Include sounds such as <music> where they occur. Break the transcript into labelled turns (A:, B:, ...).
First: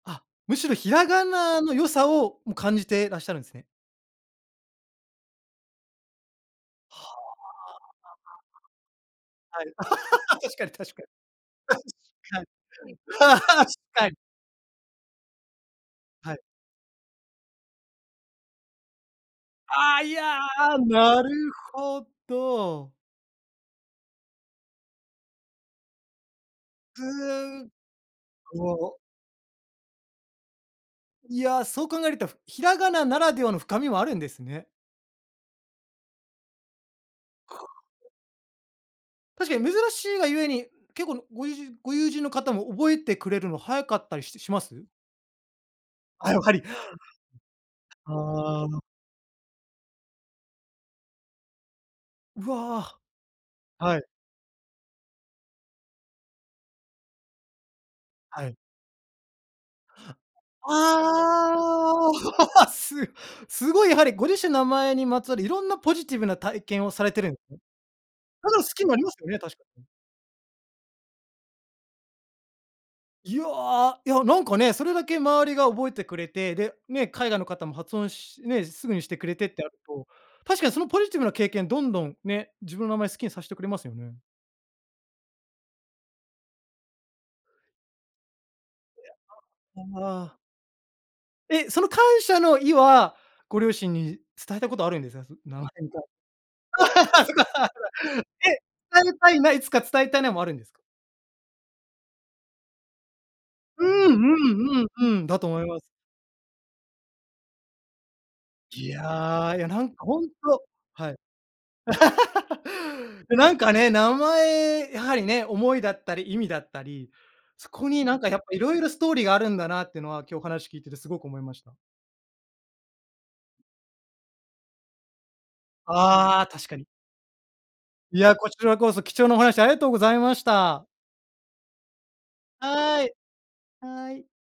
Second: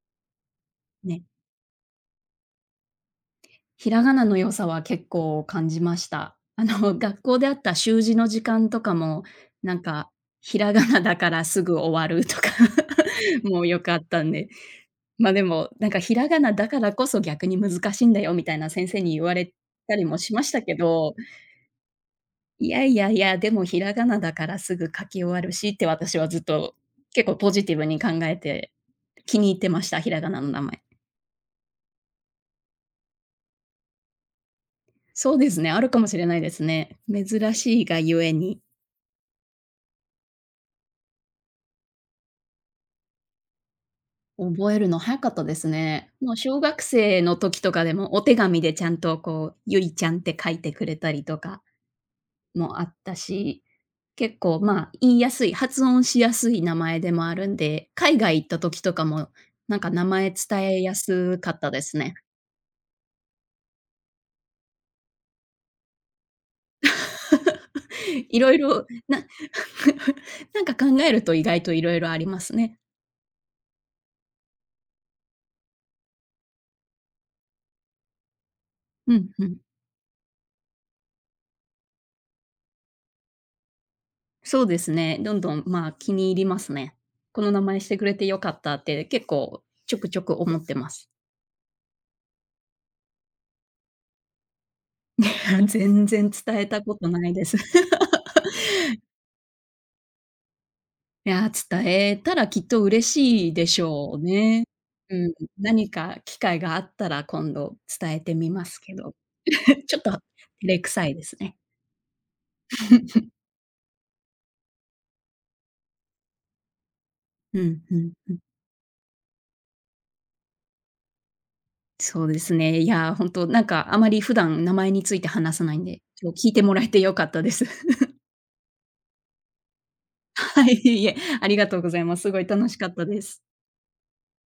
A: あ、むしろひら
B: ね。
A: がなの良さをん感じてらっしゃるんですね。
B: ひらがなの良さは結構感じました。あの、学
A: は
B: 校であった習字の時間とかも、
A: あ。はい。
B: なんか、
A: <laughs> 確
B: ひ
A: かに
B: らが
A: 確
B: な
A: かに。
B: だからすぐ
A: 確
B: 終わると
A: か
B: か、
A: に、
B: <chuckles> も
A: 確
B: よかっ
A: かに。
B: たんで。までも、なんか「ひら
A: は
B: が
A: い。
B: なだからこそ、逆に難しいんだよ」みたいな先生に言われた
A: あ、
B: り
A: い
B: もし
A: や、
B: ましたけど、
A: なるほ
B: いや
A: ど。
B: いやいや、「でもひらがなだからすぐ書き終わるし」って私はずっと、結構ポ
A: う
B: ジ
A: ん。
B: ティブに考えて、
A: もう。
B: 気に入ってました、ひらがなの名前。
A: いや、そう考えるとふひらがなならではの深みもあるんですね。
B: そうですね、あるかもしれないですね。珍
A: こ
B: しいがゆえに。
A: 確かに珍しいがゆえに、結構ごゆうじご友人の方も覚えてくれるの早かったりししま
B: 覚え
A: す？
B: るの早かったですね。
A: あ、
B: もう
A: やは
B: 小
A: り
B: 学生の時とかでも、
A: あ
B: お手紙で
A: あ。
B: ちゃんとこう、ゆりちゃんって書いてくれたりとか
A: う
B: もあっ
A: わ。
B: たし、
A: はい。
B: 結構ま、言いやすい、発音しやすい名前でもあるんで、海外行
A: は
B: っ
A: い。
B: た時とかも、なんか名前伝えやすかったです
A: ああ、、
B: ね。
A: <laughs> すすごいやはりご自身の名前にまつわる、いろんなポジティブな体験をされてるんですね。
B: <laughs> い
A: た
B: ろい
A: だ好き
B: ろ、
A: もあります
B: な
A: よね、確かに。
B: <chuckles> なんか考えると意外といろいろありますね。
A: いやいやなんかね、それだけ周りが覚えてくれて、で、ね、海外の方も発音しね、すぐにし
B: う
A: てく
B: ん
A: れ
B: う
A: てっ
B: ん。
A: てなると、確かにそのポジティブな経験どんどんね、自分の名前好きにさしてくれますよね。
B: そうですね、どんどんま、気に入りますね。この名前してくれてよかったっ
A: い
B: て
A: や、
B: 結構ちょくち
A: あ
B: ょ
A: あ。
B: く思ってます。
A: え、その感謝の意はご両親に伝えたことあるんですさす？名前
B: <chuckles>
A: が。
B: 全然伝えたこと
A: <laughs>
B: な
A: そ
B: い
A: っ
B: です。
A: か。え、
B: <laughs>
A: 伝えたいないつか伝えたいなもあるんですか？
B: いや、伝えたらきっと嬉しいでし
A: う
B: ょ
A: ん
B: うね。
A: うんうんうん、
B: うん、
A: だと思います。
B: 何か機会があったら今度伝えてみます
A: い
B: けど。
A: やいや、な
B: <chuckles>
A: ん
B: ちょっ
A: か
B: と照
A: ほんと
B: れくさ
A: は
B: い
A: い
B: ですね。
A: <laughs>
B: <chuckles>
A: え、なんかね、名前、やはりね、思いだったり意味だったり、
B: う
A: そ
B: ん
A: こ
B: う
A: に
B: ん
A: なんか
B: う
A: やっ
B: ん。
A: ぱいろいろストーリーがあるんだなってのは今日話聞いててすごく思いました。
B: そうですね。いや、本当、なんかあまり普段名前について話さないんで、ちょ
A: ああ、
B: 聞いて
A: 確
B: も
A: か
B: ら
A: に。
B: えてよかったです。<chuckles>
A: いや、こちらこそ、貴重なお話ありがとうございまし
B: はい
A: た。
B: いえ、ありがとうございます。すごい楽しかっ
A: は
B: た
A: い
B: です。
A: はい。